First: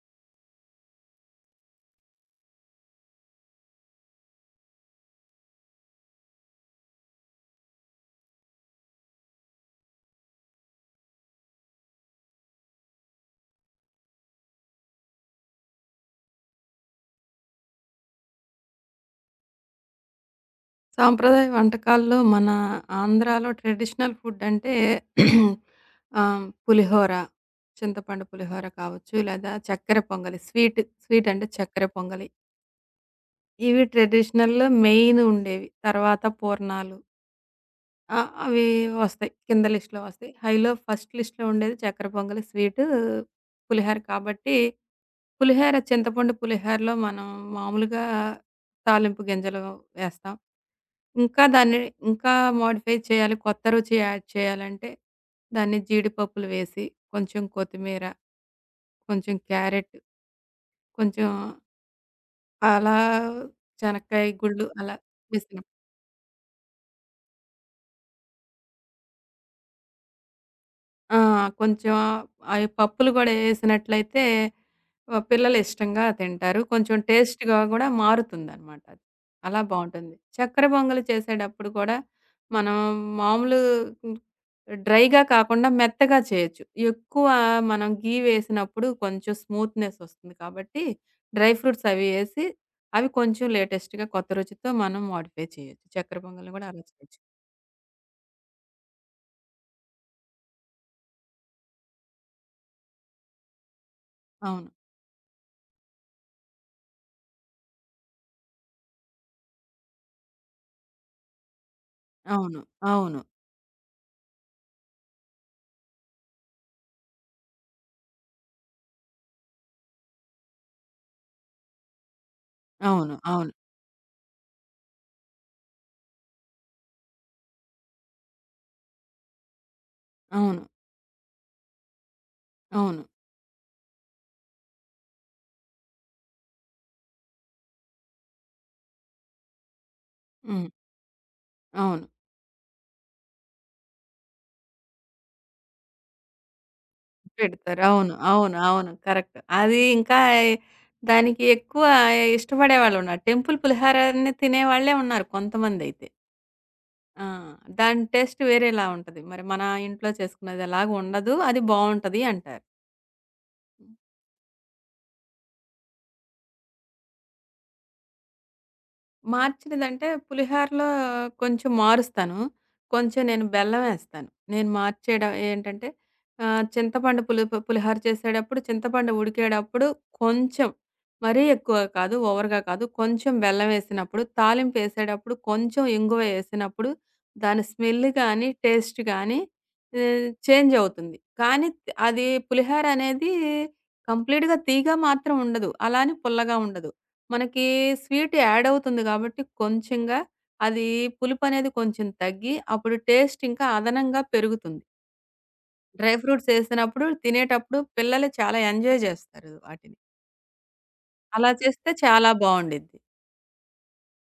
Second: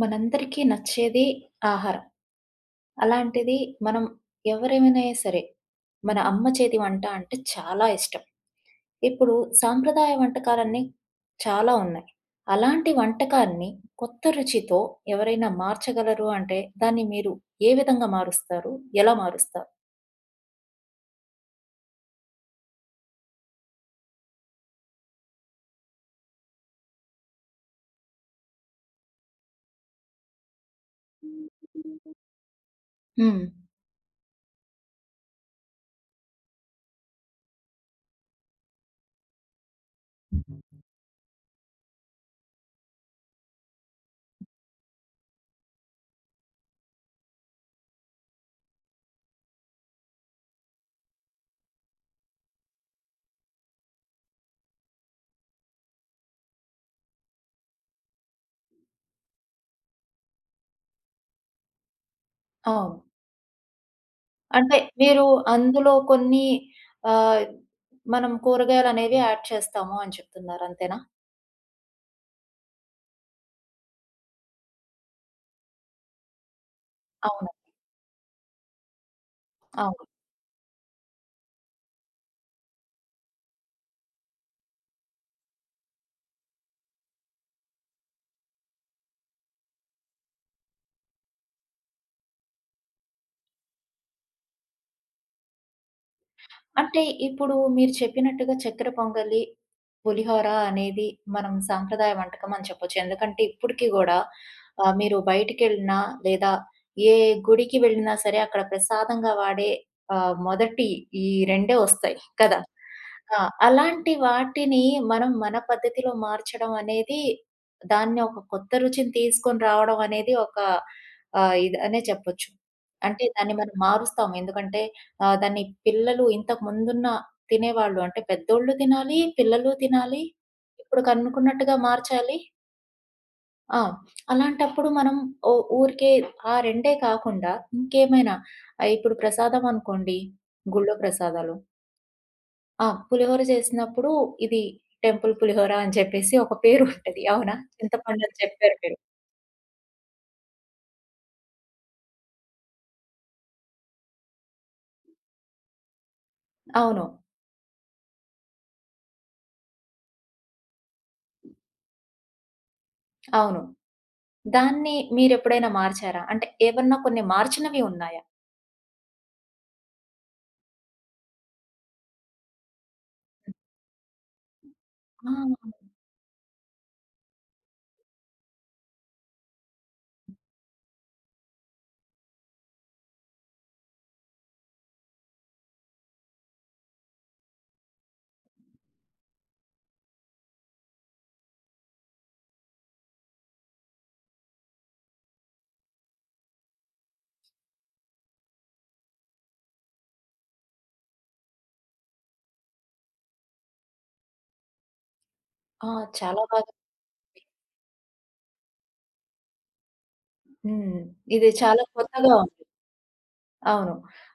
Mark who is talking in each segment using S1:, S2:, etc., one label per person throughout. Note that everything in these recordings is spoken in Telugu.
S1: మనందరికీ నచ్చేది ఆహారం. అలాంటిది మనం ఎవరేమైనా సరే, మన అమ్మ చేతి వంట అంటే చాలా ఇష్టం. ఇప్పుడు సాంప్రదాయ వంటకాలన్నీ చాలా ఉన్నాయి. అలాంటి వంటకాన్ని కొత్త రుచితో ఎవరైనా మార్చగలరు అంటే, దాన్ని మీరు ఏ విధంగా మారుస్తారు? ఎలా మారుస్తారు?
S2: సాంప్రదాయ వంటకాల్లో మన ఆంధ్రాలో ట్రెడిషనల్ ఫుడ్ అంటే పులిహోర, చింతపండు పులిహోర కావచ్చు, లేదా చక్కెర పొంగలి. స్వీట్, స్వీట్ అంటే చక్కెర పొంగలి.
S1: హ్మ్.
S2: ఇవి ట్రెడిషనల్‌లో మెయిన్ ఉండేవి. తర్వాత పూర్ణాలు ఆ! అవి వస్తాయి. కింద లిస్ట్‌లో వస్తాయి. హైలో ఫస్ట్ లిస్ట్‌లో ఉండేది చక్కెర పొంగలి, స్వీటు, పులిహోర కాబట్టి పులిహోర చింతపండు పులిహోరలో మనం మామూలుగా తాలింపు గింజలు వేస్తాం. ఇంకా దాన్ని ఇంకా మోడిఫై చేయాలి. కొత్త రుచి యాడ్ చేయాలంటే దాన్ని జీడిపప్పులు వేసి, కొంచెం కొత్తిమీర, కొంచెం క్యారెట్, కొంచెం అలా
S1: అవును.
S2: చెనక్కాయ గుళ్ళు
S1: అంటే
S2: అలా
S1: మీరు
S2: వేసిన
S1: అందులో కొన్ని ఆహ్, మనం కూరగాయలనేవి యాడ్ చేస్తాము అని చెప్తున్నారు. అంతేనా?
S2: ఆ! కొంచెం అయి పప్పులు గూడా ఏసినట్లయితే పిల్లలు ఇష్టంగా తింటారు. కొంచెం
S1: అవును.
S2: టేస్ట్‌గా గూడా మారుతుందనమాట. అది. అలా
S1: అవును.
S2: బావుంటుంది. చక్కెర పొంగలి చేసేటప్పుడు కూడా మనం మామూలు హ్మ్, డ్రైగా కాకుండా మెత్తగా చేయొచ్చు. ఎక్కువ మనం ఘీ వేసినప్పుడు కొంచెం స్మూత్‌నెస్ వస్తుంది కాబట్టి డ్రై ఫ్రూట్స్ అవి ఏసి అవి కొంచెం లేటెస్ట్‌గా కొత్త రుచితో మనం మోడిఫై చేయొచ్చు. చక్కెర పొంగల్ని గూడా అలా
S1: అంటే
S2: చేయొచ్చు.
S1: ఇప్పుడు మీరు చెప్పినట్టుగా చక్కెర పొంగలి, పులిహోర అనేది మనం సాంప్రదాయ వంటకం అని చెప్పొచ్చు. ఎందుకంటే ఇప్పటికి గూడా
S2: అవును.
S1: మీరు బయటికెళ్ళినా లేదా ఏ గుడికి వెళ్ళినా సరే అక్కడ ప్రసాదంగా వాడే మొదటి ఈ రెండే వస్తాయి కదా!
S2: అవును. అవును. అవును.
S1: ఆ! అలాంటి వాటిని మనం మన పద్ధతిలో మార్చడం అనేది దాన్ని ఒక కొత్త రుచిని తీసుకొని రావడం అనేది ఒక ఇది అనే చెప్పొచ్చు.
S2: అవును.
S1: అంటే
S2: అవును.
S1: దాన్ని మనం మారుస్తాం. ఎందుకంటే దాన్ని పిల్లలు ఇంతకు ముందున్న తినేవాళ్ళు అంటే పెద్దోళ్ళు తినాలి, పిల్లలు తినాలి.
S2: అవును.
S1: ఇప్పుడు కనుకున్నట్టుగా మార్చాలి.
S2: అవును.
S1: ఆ! అలాంటప్పుడు మనం ఓ ఊరికే ఆ రెండే కాకుండా ఇంకేమైనా ఇప్పుడు ప్రసాదం అనుకోండి.
S2: హ్మ్.
S1: గుళ్ళో ప్రసాదాలు.
S2: అవును.
S1: ఆ! పులిహోర చేసినప్పుడు ఇది టెంపుల్ పులిహోర అని చెప్పేసి ఒక పేరు ఉంటది. అవునా?
S2: పెడతారు. అవును.
S1: చింతపండు అని
S2: అవును.
S1: చెప్పారు
S2: అవును.
S1: మీరు.
S2: కరెక్ట్. అది ఇంకా దానికి ఎక్కువ ఇష్టపడేవాళ్ళున్నారు. టెంపుల్ పులిహారని తినేవాళ్ళే ఉన్నారు కొంతమందైతే.
S1: అవును.
S2: ఆ! దాని టేస్ట్ వేరేలా ఉంటది. మరి మన ఇంట్లో చేసుకునేది ఎలాగ ఉండదు. అది బావుంటది అంటారు.
S1: అవును. దాన్ని మీరెప్పుడైనా మార్చారా? అంటే ఏమన్నా కొన్ని మార్చినవి ఉన్నాయా?
S2: మార్చినదంటే పులిహోరలో కొంచెం మారుస్తాను. కొంచెం నేను బెల్లం ఏస్తాను. నేను
S1: ఆ!
S2: మార్చేయడం ఏంటంటే చింతపండు పులుపు పులిహోర చేసేటప్పుడు చింతపండు ఉడికేటప్పుడు కొంచెం మరీ ఎక్కువ కాదు, ఓవర్‌గా కాదు. కొంచెం బెల్లం ఏసినప్పుడు, తాలింపు ఏసేటప్పుడు కొంచెం ఇంగువ ఏసినప్పుడు దాని స్మెల్ గానీ, టేస్ట్ గానీ చేంజ్ అవుతుంది. కానీ అది పులిహోర అనేది కంప్లీట్‌గా తీయగా మాత్రం ఉండదు. అలా అని పుల్లగా ఉండదు. మనకి స్వీట్ యాడ్ అవుతుంది కాబట్టి కొంచెంగా అది పులుపనేది కొంచెం తగ్గి, అప్పుడు టేస్ట్ ఇంకా అదనంగా పెరుగుతుంది.
S1: ఆ!
S2: డ్రై
S1: చాలా
S2: ఫ్రూట్స్
S1: బాగా.
S2: ఏసినప్పుడు తినేటప్పుడు పిల్లలు చాలా ఎంజాయ్ జేస్తారు వాటిని.
S1: హ్మ్. ఇది
S2: అలా
S1: చాలా
S2: చేస్తే చాలా
S1: కొత్తగా ఉంది.
S2: బావుండిద్ది.
S1: అవును.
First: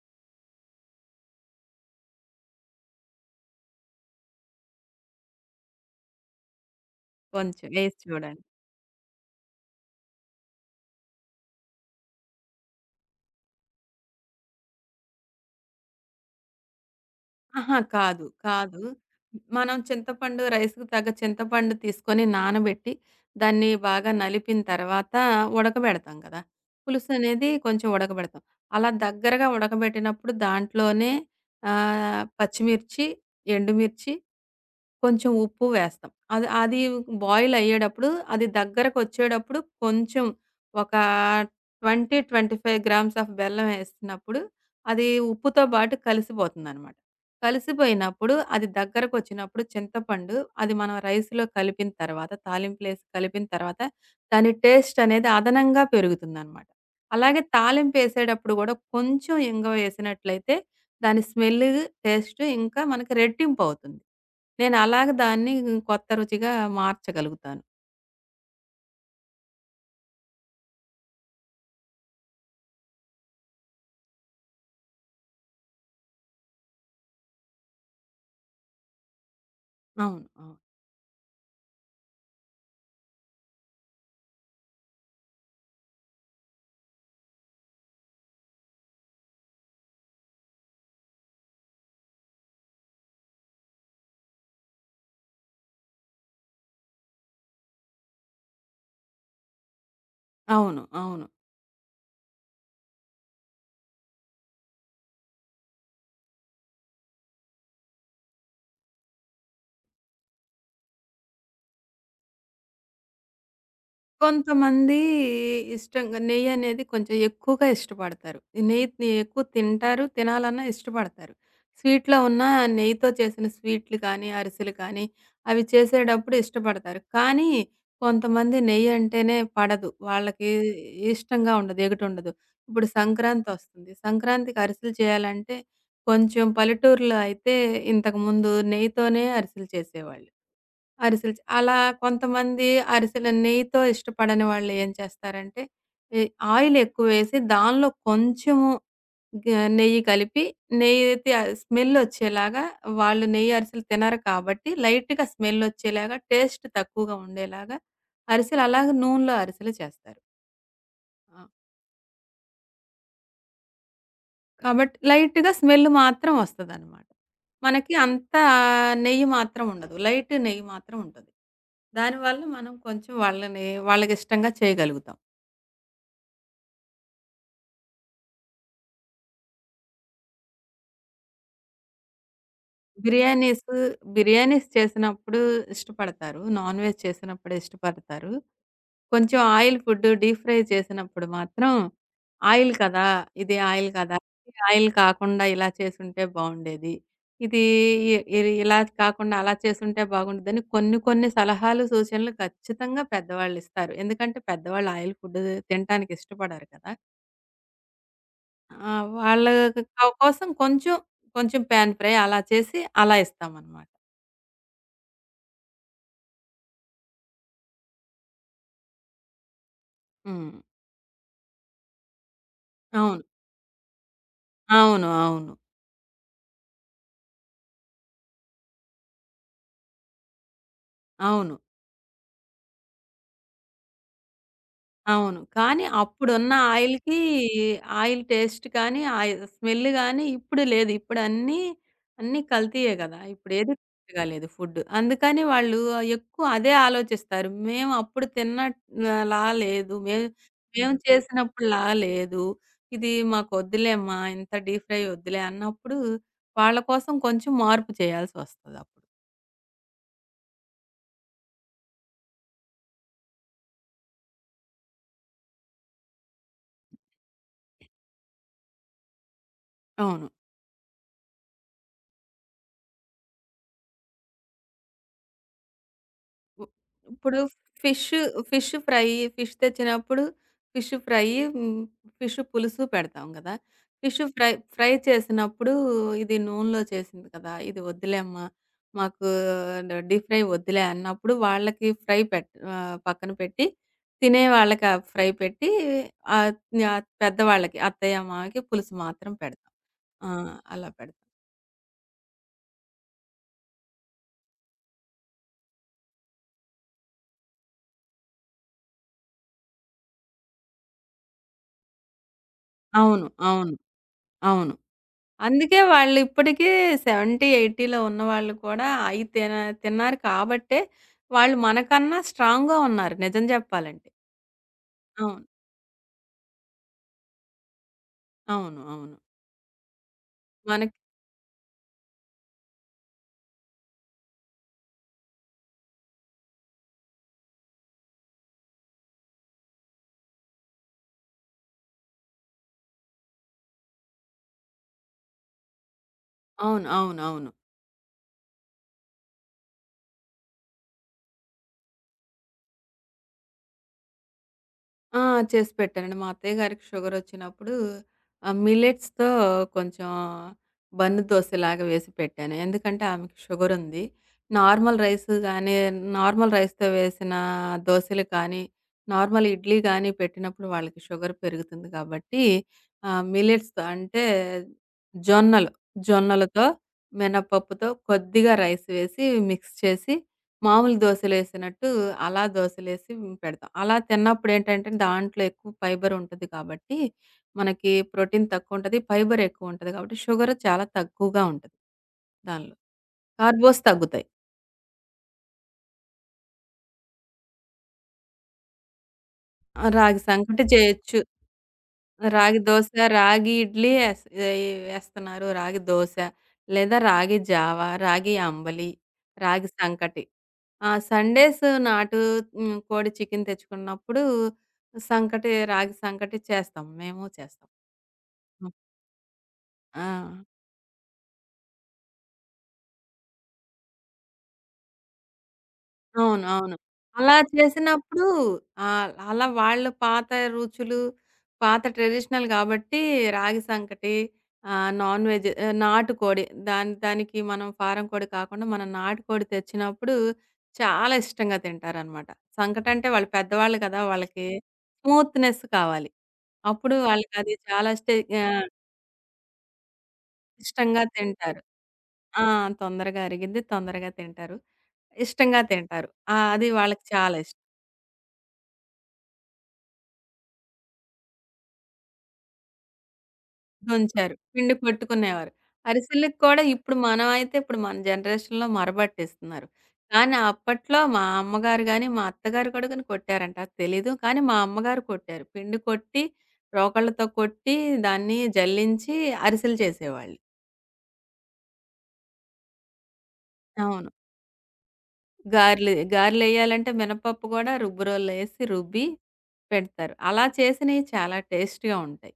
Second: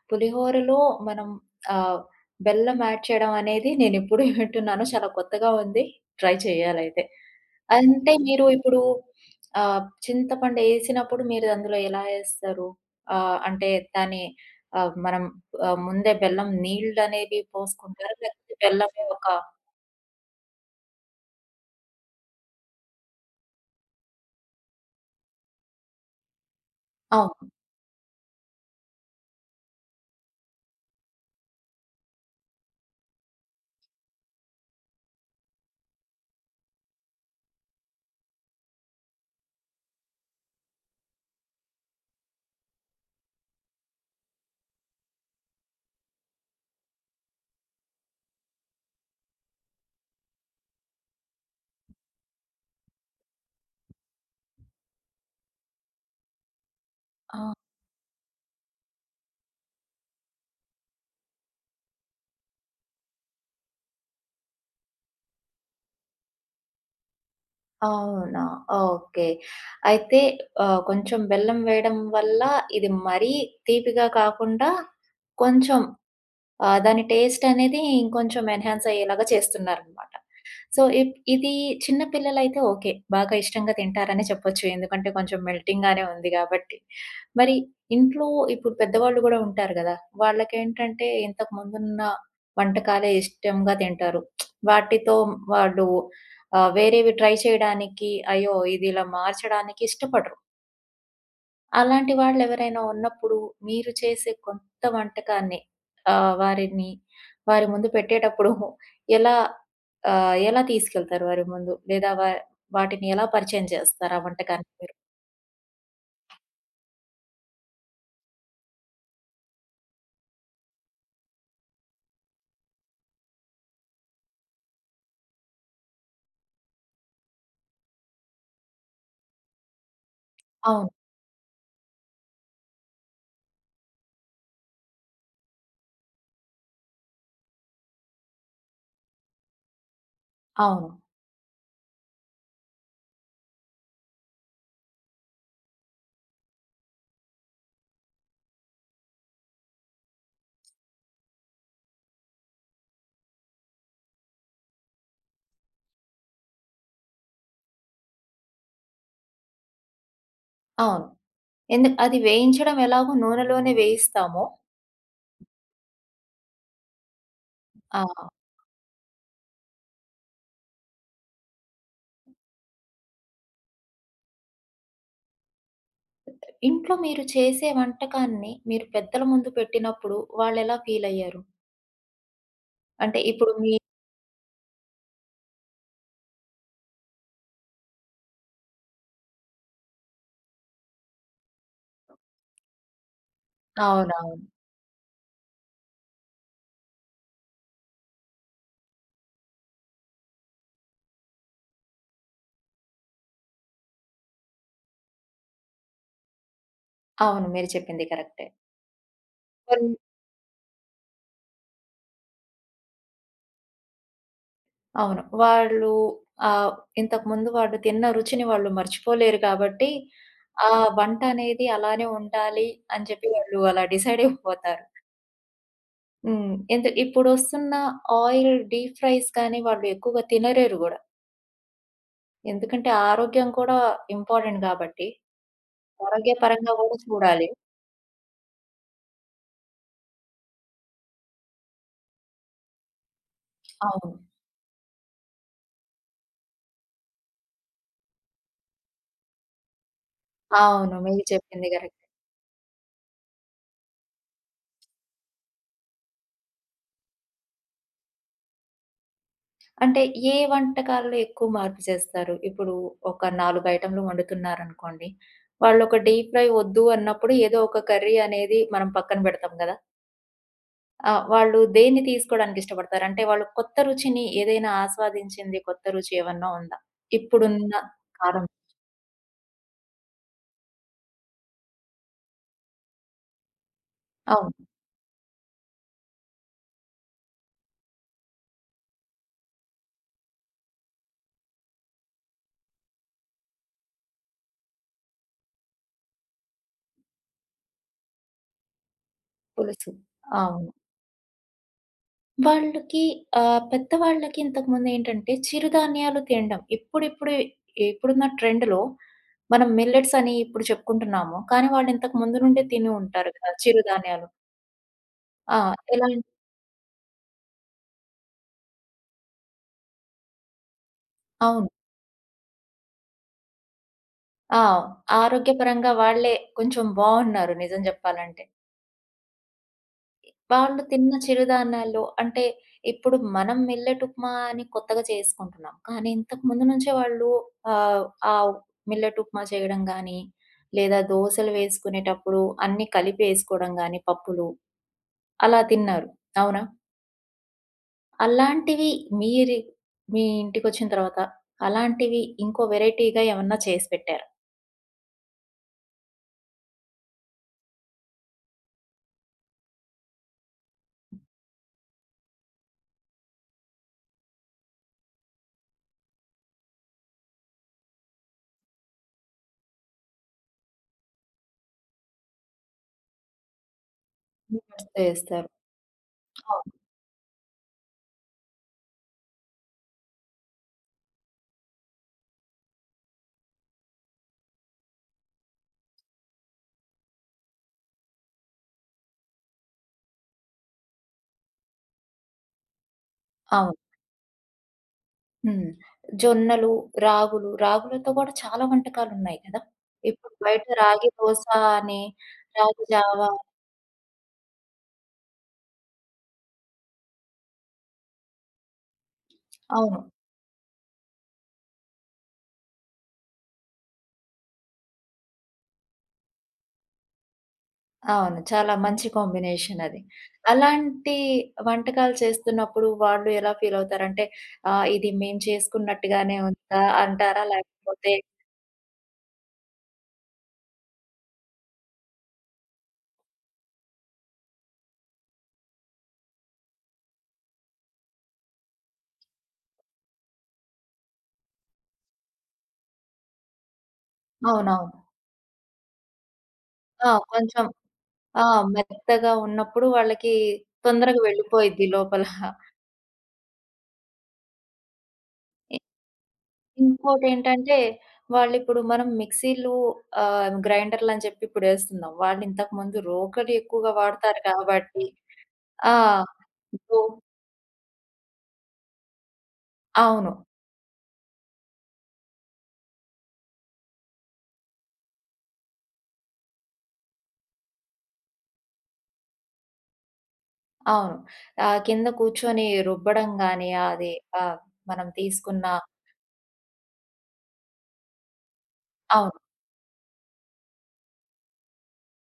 S1: పులిహోరలో మనం ఆహ్, బెల్లం యాడ్ చేయడం అనేది నేనెప్పుడూ వింటున్నాను. చాలా కొత్తగా ఉంది. ట్రై చేయాలయితే.
S2: కొంచెం వేసి
S1: అంటే
S2: చూడండి.
S1: మీరు ఇప్పుడు చింతపండు ఏసినప్పుడు మీరు అందులో ఎలా ఏస్తారు? అంటే దాన్ని మనం ముందే బెల్లం నీళ్ళనేవి
S2: అహా!
S1: పోసుకుంటారా?
S2: కాదు.
S1: లేకపోతే
S2: కాదు.
S1: బెల్లమే ఒక
S2: మనం చింతపండు రైస్‌కి తగ్గ చింతపండు తీసుకొని నానబెట్టి, దాన్ని బాగా నలిపిన తర్వాత ఉడకబెడతాం కదా! పులుసు
S1: అవును.
S2: అనేది కొంచెం ఉడకబెడతాం. అలా దగ్గరగా ఉడకబెట్టినప్పుడు దాంట్లోనే పచ్చిమిర్చి, ఎండుమిర్చి కొంచెం ఉప్పు వేస్తాం. అది అది బాయిల్ అయ్యేటప్పుడు అది దగ్గరకొచ్చేటప్పుడు కొంచెం ఒక 20, 25 గ్రామ్స్ ఆఫ్ బెల్లం వేస్తున్నప్పుడు అది ఉప్పుతో బాటు కలిసిపోతుందనమాట. కలిసిపోయినప్పుడు అది దగ్గరకొచ్చినప్పుడు చింతపండు అది మనం రైస్‌లో కలిపిన తర్వాత తాలింపులేసి కలిపిన తర్వాత దాని టేస్ట్ అనేది అదనంగా పెరుగుతుందనమాట. అలాగే
S1: ఆ!
S2: తాలింపేసేటప్పుడు గూడా కొంచెం ఇంగువ వేసినట్లయితే దాని స్మెల్, టేస్ట్ ఇంకా మనకి రెట్టింపవుతుంది. నేనలాగ దాన్ని కొత్త రుచిగా మార్చగలుగుతాను.
S1: అవునా! ఓకే. అయితే కొంచెం బెల్లం వేయడం వల్ల ఇది మరీ తీపిగా కాకుండా కొంచెం దాని టేస్ట్ అనేది ఇంకొంచెం ఎన్హాన్స్ అయ్యేలాగా చేస్తున్నారనమాట.
S2: అవును. అవును.
S1: సో, ఇది చిన్న పిల్లలైతే ఓకే. బాగా ఇష్టంగా తింటారనే చెప్పొచ్చు. ఎందుకంటే కొంచెం మెల్టింగ్‌గానే ఉంది గాబట్టి. మరి ఇంట్లో ఇప్పుడు పెద్దవాళ్ళు గూడా ఉంటారు గదా! వాళ్ళకేంటంటే ఇంతకు ముందున్న వంటకాలే ఇష్టంగా తింటారు. వాటితో వాళ్ళు వేరేవి ట్రై చేయడానికి, అయ్యో! ఇది ఇలా మార్చడానికి ఇష్టపడరు.
S2: అవును. అవును.
S1: అలాంటి వాళ్ళెవరైనా ఉన్నప్పుడు మీరు చేసే కొత్త వంటకాన్ని వారిని వారి ముందు పెట్టేటప్పుడు ఎలా ఎలా తీసుకెళ్తారు వారి ముందు? లేదా వాటిని ఎలా పరిచయం చేస్తారు? ఆ వంటకాన్ని మీరు?
S2: కొంతమంది ఇష్టంగా నెయ్యనేది కొంచెం ఎక్కువగా ఇష్టపడతారు. ఈ నెయ్యి ఎక్కువ తింటారు, తినాలన్నా ఇష్టపడతారు. స్వీట్‌లో ఉన్న నెయ్యితో చేసిన స్వీట్లు కానీ, అరిసెలు కానీ, అవి చేసేటప్పుడు ఇష్టపడతారు. కానీ కొంతమంది నెయ్యంటేనే పడదు. వాళ్ళకి
S1: అవును.
S2: ఇష్టంగా ఉండదు, ఎగటుండదు. ఇప్పుడు సంక్రాంతొస్తుంది. సంక్రాంతికి అరిసెలు చేయాలంటే కొంచెం పల్లెటూరులో అయితే ఇంతకుముందు నెయ్యితోనే అరిసెలు చేసేవాళ్ళు.
S1: అవును.
S2: అరిసెలు చే అలా కొంతమంది అరిసెలు నెయ్యితో ఇష్టపడని వాళ్ళు ఏం చేస్తారంటే, ఈ ఆయిల్ ఎక్కువేసి దానిలో కొంచెము గ నెయ్యి కలిపి, నెయ్యయితే ఆ స్మెల్ వచ్చేలాగా వాళ్ళు నెయ్యి అరిసెలు తినరు కాబట్టి లైట్‌గా స్మెల్ వచ్చేలాగా, టేస్ట్ తక్కువగా ఉండేలాగా అరిసెలు అలాగే నూనెలో అరిసెలు చేస్తారు.
S1: అవును.
S2: ఆ!
S1: అది వేయించడం ఎలాగో నూనెలోనే వేయిస్తామో
S2: కాబట్టి లైట్‌గా స్మెల్ మాత్రం వస్తదనమాట. మనకి
S1: ఆ!
S2: అంత నెయ్యి మాత్రం ఉండదు. లైట్ నెయ్యి మాత్రం ఉంటది. దానివల్ల మనం కొంచెం వాళ్ళని వాళ్ళకిష్టంగా చేయగలుగుతాం.
S1: ఇంట్లో మీరు చేసే వంటకాన్ని మీరు పెద్దల ముందు పెట్టినప్పుడు వాళ్ళెలా ఫీలయ్యారు? అంటే ఇప్పుడు
S2: బిర్యానీస్,
S1: మీ
S2: బిర్యానీస్ చేసినప్పుడు ఇష్టపడతారు. నాన్ వెజ్ చేసినప్పుడు ఇష్టపడతారు. కొంచెం ఆయిల్ ఫుడ్ డీప్ ఫ్రై చేసినప్పుడు మాత్రం ఆయిల్ కదా! ఇది ఆయిల్ కదా!
S1: అవునవును.
S2: ఇది ఆయిల్ కాకుండా ఇలా చేసుంటే బావుండేది. ఇది ఇ ఇది ఇలా కాకుండా అలా చేసుంటే బాగుండదని కొన్ని కొన్ని సలహాలు, సూచనలు ఖచ్చితంగా పెద్దవాళ్ళిస్తారు. ఎందుకంటే పెద్దవాళ్ళు ఆయిల్ ఫుడ్ తినటానికి ఇష్టపడరు కదా!
S1: అవును. మీరు చెప్పింది కరెక్టే.
S2: ఆ! వాళ్ళ
S1: వాళ్ళు
S2: కోసం కొంచెం, కొంచెం పాన్ ఫ్రై అలా చేసి అలా ఇస్తామనమాట.
S1: అవును. వాళ్ళు ఆహ్, ఇంతకుముందు వాళ్ళు తిన్న రుచిని వాళ్ళు మర్చిపోలేరు కాబట్టి,
S2: హ్మ్.
S1: ఆ వంట అనేది అలానే ఉండాలి అని
S2: అవును.
S1: చెప్పి వాళ్ళు అలా డిసైడ్ అయిపోతారు.
S2: అవును. అవును.
S1: హ్మ్. ఇప్పుడొస్తున్న ఆయిల్ డీప్ ఫ్రైస్ కానీ వాళ్ళు ఎక్కువగా తినలేరు గూడా.
S2: అవును.
S1: ఎందుకంటే ఆరోగ్యం కూడా ఇంపార్టెంట్ గాబట్టి.
S2: అవును. కానీ అప్పుడున్న
S1: ఆరోగ్యపరంగా గూడా
S2: ఆయిల్‌కి
S1: చూడాలి.
S2: ఆయిల్ టేస్ట్ కానీ, ఆయి స్మెల్ గానీ ఇప్పుడు లేదు. ఇప్పుడు అన్నీ, అన్నీ కల్తీయే గదా! ఇప్పుడేది
S1: అవును.
S2: కరెక్ట్‌గా లేదు ఫుడ్. అందుకని వాళ్ళు ఎక్కువ అదే ఆలోచిస్తారు. మేము అప్పుడు తిన్నలా లేదు. మేము మేము
S1: అవును. మీరు చెప్పింది
S2: చేసినప్పుడులా
S1: కరెక్ట్.
S2: లేదు. ఇది మాకొద్దులేమ్మా ఇంత డీప్ ఫ్రై వద్దులే అన్నప్పుడు వాళ్ళ కోసం కొంచెం మార్పు చేయాల్సొస్తదప్పుడు.
S1: అంటే ఏ వంటకాల్లో ఎక్కువ మార్పు చేస్తారు? ఇప్పుడు ఒక 4 ఐటెమ్‌లు వండుతున్నారనుకోండి. వాళ్ళొక డీప్ ఫ్రై వద్దు అన్నప్పుడు ఏదో ఒక కర్రీ అనేది మనం పక్కన పెడతాం గదా!
S2: అవును.
S1: ఆ! వాళ్ళు దేన్ని తీసుకోవడానికి ఇష్టపడతారు? అంటే వాళ్ళు కొత్త రుచిని ఏదైనా ఆస్వాదించింది కొత్త రుచి ఏమన్నా
S2: ఉ
S1: ఉందా?
S2: ఇప్పుడు
S1: ఇప్పుడున్న
S2: ఫిష్,
S1: కాలం
S2: ఫిష్ ఫ్రై, ఫిష్ తెచ్చినప్పుడు ఫిష్ ఫ్రై, హ్మ్, ఫిష్ పులుసు పెడతాం గదా! ఫిష్ ఫ్రై,
S1: అవును.
S2: ఫ్రై చేసినప్పుడు ఇది నూనెలో చేసింది కదా! ఇది వద్దులే అమ్మా! మాకు డీప్ ఫ్రై వద్దులే అన్నప్పుడు వాళ్ళకి ఫ్రై పెట్ పక్కన పెట్టి తినే వాళ్ళకి ఆ ఫ్రై పెట్టి ఆహ్, ఆహ్, పెద్దవాళ్ళకి అత్తయ్య, మామకి పులుసు మాత్రం పెడతాం.
S1: పులుసు.
S2: ఆ!
S1: అవును.
S2: అలా పెడతాం.
S1: వాళ్ళకి పెద్దవాళ్ళకి ఇంతకుముందేంటంటే చిరుధాన్యాలు తినడం. ఇప్పుడిప్పుడు ఇప్పుడున్న ట్రెండ్‌లో మనం మిల్లెట్స్ అని ఇప్పుడు చెప్పుకుంటున్నాము. కానీ వాళ్ళు ఇంతకు ముందు నుండే తిని
S2: అవును.
S1: ఉంటారు కదా!
S2: అవును.
S1: చిరుధాన్యాలు.
S2: అవును.
S1: ఆ!
S2: అందుకే
S1: ఎలాం
S2: వాళ్ళిప్పటికీ 70, 80లో ఉన్నవాళ్ళు కూడా అయి తిన్నారు కాబట్టే, వాళ్ళు
S1: అవును.
S2: మనకన్నా స్ట్రాంగ్‌గా ఉన్నారు నిజం జెప్పాలంటే.
S1: ఆ!
S2: అవును.
S1: ఆరోగ్యపరంగా వాళ్ళే కొంచెం బావున్నారు నిజం జెప్పాలంటే.
S2: అవును. అవును.
S1: వాళ్ళు
S2: మనకి
S1: తిన్న చిరుధాన్యాల్లో అంటే ఇప్పుడు మనం మిల్లెట్ ఉప్మా అని కొత్తగా చేసుకుంటున్నాం. కానీ ఇంతకు ముందు నుంచే వాళ్ళు ఆహ్, ఆ మిల్లెట్ ఉప్మా చేయడం గానీ, లేదా దోసలు వేసుకునేటప్పుడు అన్నీ కలిపేసుకోవడం గానీ పప్పులు, అలా తిన్నారు. అవునా?
S2: అవును. అవును. అవును.
S1: అలాంటివి మీరు మీ ఇంటికొచ్చిన తర్వాత అలాంటివి ఇంకో వేరైటీ‌గా ఏమన్నా చేసి పెట్టారా?
S2: ఆ! చేసి పెట్టానండి. మా అత్తయ్య గారికి షుగరొచ్చినప్పుడు మిల్లెట్స్‌తో కొంచెం బన్ దోసలాగా వేసి పెట్టాను. ఎందుకంటే ఆమెకి షుగరుంది. నార్మల్ రైస్ గానీ, నార్మల్ రైస్‌తో వేసిన దోసెలు కానీ, నార్మల్ ఇడ్లీ గానీ పెట్టినప్పుడు వాళ్ళకి షుగర్ పెరుగుతుంది కాబట్టి మిల్లెట్స్‌తో అంటే
S1: చేస్తారు.
S2: జొన్నలు, జొన్నలతో,
S1: అవును.
S2: మినపప్పుతో కొద్దిగా రైస్ వేసి మిక్స్ చేసి మామూలు దోసలేసినట్టు అలా దోసలేసి పెడతాం. అలా తిన్నప్పుడేంటంటే దాంట్లో ఎక్కువ ఫైబర్ ఉంటది కాబట్టి, మనకి ప్రోటీన్ తక్కువుంటది. ఫైబర్ ఎక్కువుంటది కాబట్టి షుగర్ చాలా తక్కువగా ఉంటది దానిలో.
S1: అవును.
S2: కార్బోస్ తగ్గుతాయి.
S1: హ్మ్. జొన్నలు, రాగులు, రాగులతో గూడా చాలా వంటకాలున్నాయి కదా!
S2: ఆ! రాగి
S1: ఇప్పుడు
S2: సంకటి
S1: బయట రాగి
S2: చేయొచ్చు.
S1: దోస అని,
S2: రాగి
S1: రాగి
S2: దోస,
S1: జావా
S2: రాగి ఇడ్లీ ఎయ్ ఎస్తున్నారు. రాగి దోస, లేదా రాగి జావా, రాగి అంబలి, రాగి
S1: అవును.
S2: సంకటి. ఆ! సండేస్ నాటు హ్మ్. కోడి చికెన్ తెచ్చుకున్నప్పుడు రాగి సంకటి చేస్తాం. మేము చేస్తాం.
S1: అవును.
S2: హ్మ్.
S1: చాలా మంచి కాంబినేషన్ అది.
S2: ఆ!
S1: అలాంటి వంటకాలు చేస్తున్నప్పుడు వాళ్ళు ఎలా ఫీలవుతారంటే, ఇది మేము చేసుకున్నట్టుగానే
S2: అవును. అవును.
S1: ఉందా
S2: అలా
S1: అంటారా? లేకపోతే
S2: చేసినప్పుడు అలా వాళ్ళ పాత రుచులు, పాత ట్రెడిషనల్ కాబట్టి రాగి సంకటి నాన్ వెజ్ నాటుకోడి దానికి మనం ఫారం కోడి కాకుండా మనం నాటుకోడి తెచ్చినప్పుడు చాలా ఇష్టంగా తింటారనమాట. సంకటంటే వాళ్ళు పెద్దవాళ్ళు కదా! వాళ్ళకి
S1: అవునవును.
S2: స్మూత్‌నెస్ కావాలి. అప్పుడు
S1: ఆ!
S2: వాళ్ళకది
S1: కొంచెం
S2: చాలా ఇష్ట
S1: ఆ!
S2: ఆహ్,
S1: మెత్తగా ఉన్నప్పుడు వాళ్ళకి
S2: ఇష్టంగా
S1: తొందరగా
S2: తింటారు.
S1: వెళ్ళిపోయిద్ది లోపల.
S2: ఆ! తొందరగా అరిగిద్ది, తొందరగా తింటారు. ఇష్టంగా తింటారు. ఆ! అది వాళ్ళకి చాలా ఇష్టం.
S1: ఇంకోటేంటంటే, వాళ్ళిప్పుడు మనం మిక్సీలు గ్రైండర్‌లని చెప్పి ఇప్పుడేస్తున్నాం. వాళ్ళింతకుముందు రోకలి ఎక్కువగా
S2: దొంచారు.
S1: వాడతారు
S2: పిండి
S1: కాబట్టి
S2: కొట్టుకునేవారు.
S1: ఆ!
S2: అరిసెలకి కూడా ఇప్పుడు
S1: ఇప్పుడు
S2: మనమైతే మన జనరేషన్‌లో మరబట్టేస్తున్నారు.
S1: అవును.
S2: కానీ అప్పట్లో మా అమ్మగారు గాని, మా అత్తగారు కూడా గాని కొట్టారంట. అది తెలీదు. కానీ మా అమ్మగారు కొట్టారు. పిండి కొట్టి, రోకళ్ళతో కొట్టి దాన్ని జల్లించి అరిసెలు చేసేవాళ్ళు.
S1: అవును. కింద కూర్చొని రుబ్బడం గాని,
S2: అవును.
S1: అది ఆహ్, మనం తీసుకున్న
S2: గారెలు, గారెలెయ్యాలంటే మినపప్పు గూడా రుబ్బురోలులేసి రుబ్బి
S1: అవును.
S2: పెడతారు. అలా చేసినయి చాలా టేస్టీ‌గా ఉంటాయి.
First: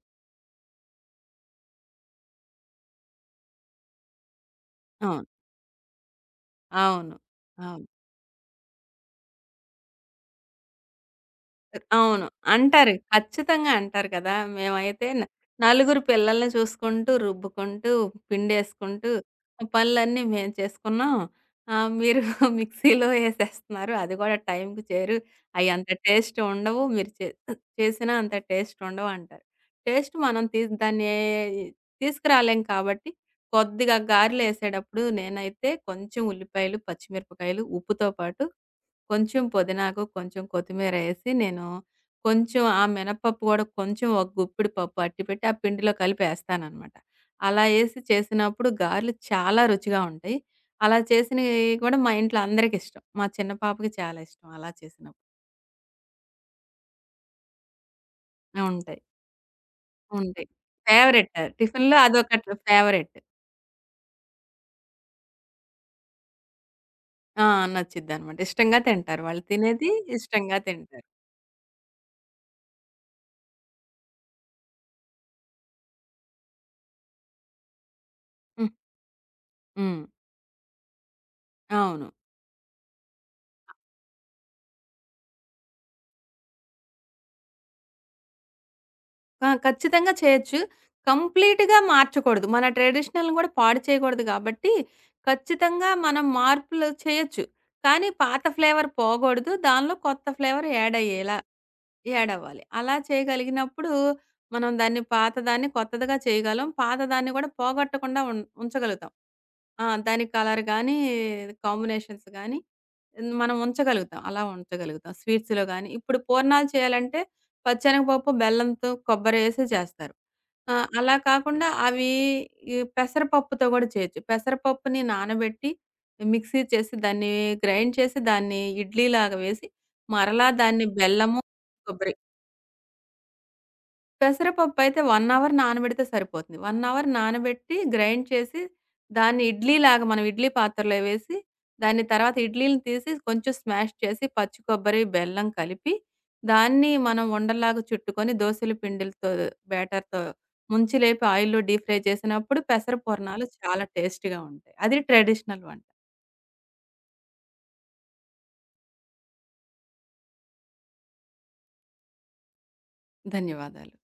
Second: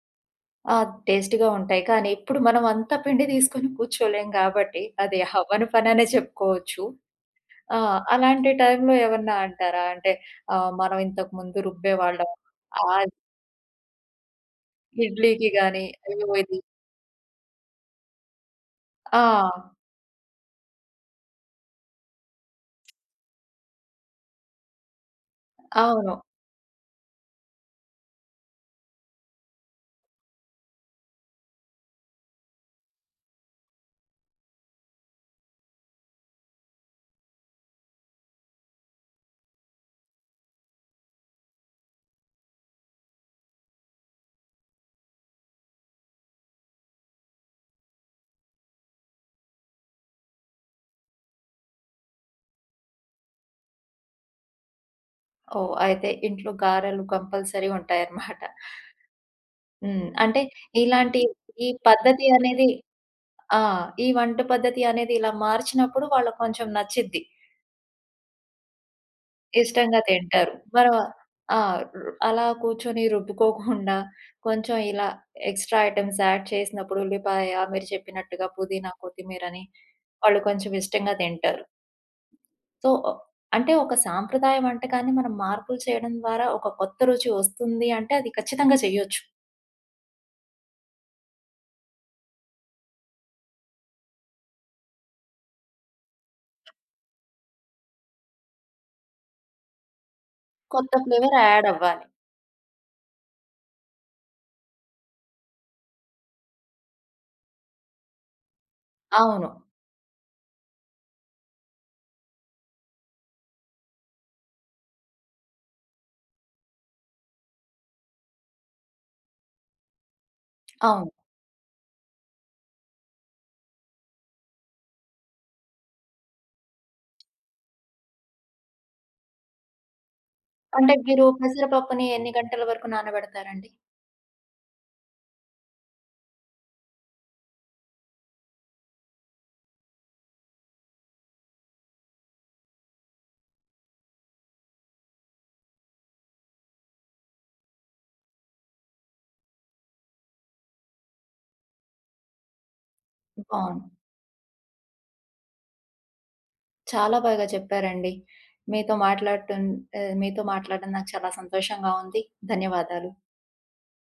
S1: ఆ! టేస్టీగా ఉంటాయి. కానీ ఇప్పుడు మనం అంత పిండి తీసుకొని కూర్చోలేం కాబట్టి, అది
S2: అవును.
S1: అవ్వని పననే చెప్పుకోవచ్చు.
S2: అవును.
S1: ఆ!
S2: అవును.
S1: అలాంటి టైంలో ఏమన్నా అంటారా? అంటే మనం ఇంతకుముందు
S2: అవును.
S1: రుబ్బేవాళ్ళం. ఆ
S2: అంటారు. ఖచ్చితంగా అంటారు కదా! మేమైతే
S1: ఇడ్లీకి గాని,
S2: నలుగురు
S1: అయ్యో!
S2: పిల్లల్ని
S1: ఇది
S2: చూసుకుంటూ, రుబ్బుకుంటూ, పిండేసుకుంటూ
S1: ఆ!
S2: పనులన్నీ మేము చేసుకున్నాం. ఆహ్, మీరు మిక్సీలో ఏసేస్తున్నారు. అది కూడా టైంకి చేరు. అయి అంత
S1: అవును.
S2: టేస్ట్ ఉండవు. మీరు చే చేసినా అంత టేస్ట్ ఉండవు అంటారు. టేస్ట్ మనం తీసుకురాలేం కాబట్టి కొద్దిగా గారెలేసేటప్పుడు నేనైతే కొంచెం ఉల్లిపాయలు, పచ్చిమిరపకాయలు, ఉప్పుతో పాటు కొంచెం పుదీనాకు, కొంచెం కొత్తిమీరేసి నేను కొంచెం ఆ మినపప్పు గూడా కొంచెం ఒక గుప్పెడు పప్పు అట్టిపెట్టి ఆ పిండిలో కలిపేస్తాననమాట. అలా ఏసి చేసినప్పుడు గారెలు చాలా రుచిగా ఉంటాయి. అలా చేసినయి కూడా మా ఇంట్లో అందరికిష్టం. మా చిన్న పాపకి చాలా ఇష్టం అలా చేసినప్పుడు.
S1: ఓహ్! అయితే ఇంట్లో గారెలు కంపల్సరీ ఉంటాయన్నమాట.
S2: ఆ! ఉంటాయి.
S1: హ్మ్. అంటే
S2: ఉంటాయి.
S1: ఇలాంటి
S2: ఫేవరెట్.
S1: ఈ
S2: టిఫిన్‌లో
S1: పద్ధతి
S2: అదొకటి
S1: అనేది
S2: ఫేవరెట్.
S1: ఆ! ఈ వంట పద్ధతి అనేది ఇలా మార్చినప్పుడు వాళ్ళకి కొంచెం నచ్చిద్ది.
S2: ఆ! నచ్చిద్దనమాట. ఇష్టంగా తింటారు. వాళ్ళు తినేది
S1: ఇష్టంగా తింటారు.
S2: ఇష్టంగా
S1: మరి
S2: తింటారు.
S1: ఆ! అలా కూర్చొని రుబ్బుకోకుండా కొంచెం ఇలా ఎక్స్‌ట్రా ఐటెమ్స్ యాడ్ చేసినప్పుడు ఉల్లిపాయ, మీరు చెప్పినట్టుగా
S2: హ్మ్.
S1: పుదీనా, కొత్తిమీరని
S2: హ్మ్.
S1: వాళ్ళు కొంచెం ఇష్టంగా తింటారు.
S2: అవును.
S1: సో, అంటే ఒక సాంప్రదాయ వంటకాన్ని మనం మార్పులు చేయడం ద్వారా ఒక కొత్త రుచి వస్తుంది అంటే అది ఖచ్చితంగా చేయొచ్చు.
S2: ఆ! ఖచ్చితంగా చేయొచ్చు. కంప్లీట్‌గా మార్చకూడదు. మన ట్రెడిషనల్‌ని కూడా పాడు చేయకూడదు కాబట్టి, ఖచ్చితంగా మనం మార్పులు చేయొచ్చు. కానీ పాత ఫ్లేవర్ పోగూడదు. దానిలో కొత్త ఫ్లేవర్
S1: కొత్త
S2: యాడ్
S1: ఫ్లేవర్
S2: అయ్యేలా
S1: యాడ్ అవ్వాలి.
S2: యాడ్ అవ్వాలి. అలా చేయగలిగినప్పుడు మనం దాన్ని పాతదాన్ని కొత్తదిగా చేయగలం. పాతదాన్ని కూడా పోగొట్టకుండా ఉంచగలుగుతాం.
S1: అవును.
S2: ఆ! దాని కలర్ గానీ, కాంబినేషన్స్ గానీ హ్మ్. మనం ఉంచగలుగుతాం. అలా ఉంచగలుగుతాం. స్వీట్స్‌లో గాని, ఇప్పుడు పూర్ణాలు చేయాలంటే పచ్చెనగపప్పు, బెల్లంతో, కొబ్బరేసి చేస్తారు. ఆ!
S1: అవును.
S2: అలా కాకుండా అవి ఈ పెసరపప్పుతో గూడా చేయొచ్చు. పెసరపప్పుని నానబెట్టి మిక్సీ చేసి దాన్ని గ్రైండ్ చేసి దాన్ని ఇడ్లీలాగా వేసి మరలా దాన్ని
S1: అంటే మీరు
S2: బెల్లము,
S1: పెసరపప్పుని
S2: కొబ్బరి
S1: ఎన్ని గంటల వరకు నానబెడతారండి?
S2: పెసరపప్పయితే 1 అవర్ నానబెడితే సరిపోతుంది. 1 అవర్ నానబెట్టి గ్రైండ్ చేసి, దాన్ని ఇడ్లీలాగా మనం ఇడ్లీ పాత్రలో వేసి, దాన్ని తర్వాత ఇడ్లీలని తీసి కొంచెం స్మాష్ చేసి, పచ్చి కొబ్బరి, బెల్లం కలిపి, దాన్ని మనం ఉండల్లాగా చుట్టుకొని దోసల పిండిలతో బ్యాటర్‌తో ముంచి లేపి ఆయిల్‌లో డీప్ ఫ్రై చేసినప్పుడు పెసర పూర్ణాలు చాలా
S1: బావుంది.
S2: టేస్టీ‌గా ఉంటాయి. అది ట్రెడిషనల్ వంట.
S1: చాలా బాగా చెప్పారండి. మీతో మాట్లాడటం మీతో మాట్లాడడం నాకు చాలా సంతోషంగా ఉంది. ధన్యవాదాలు.
S2: ధన్యవాదాలు.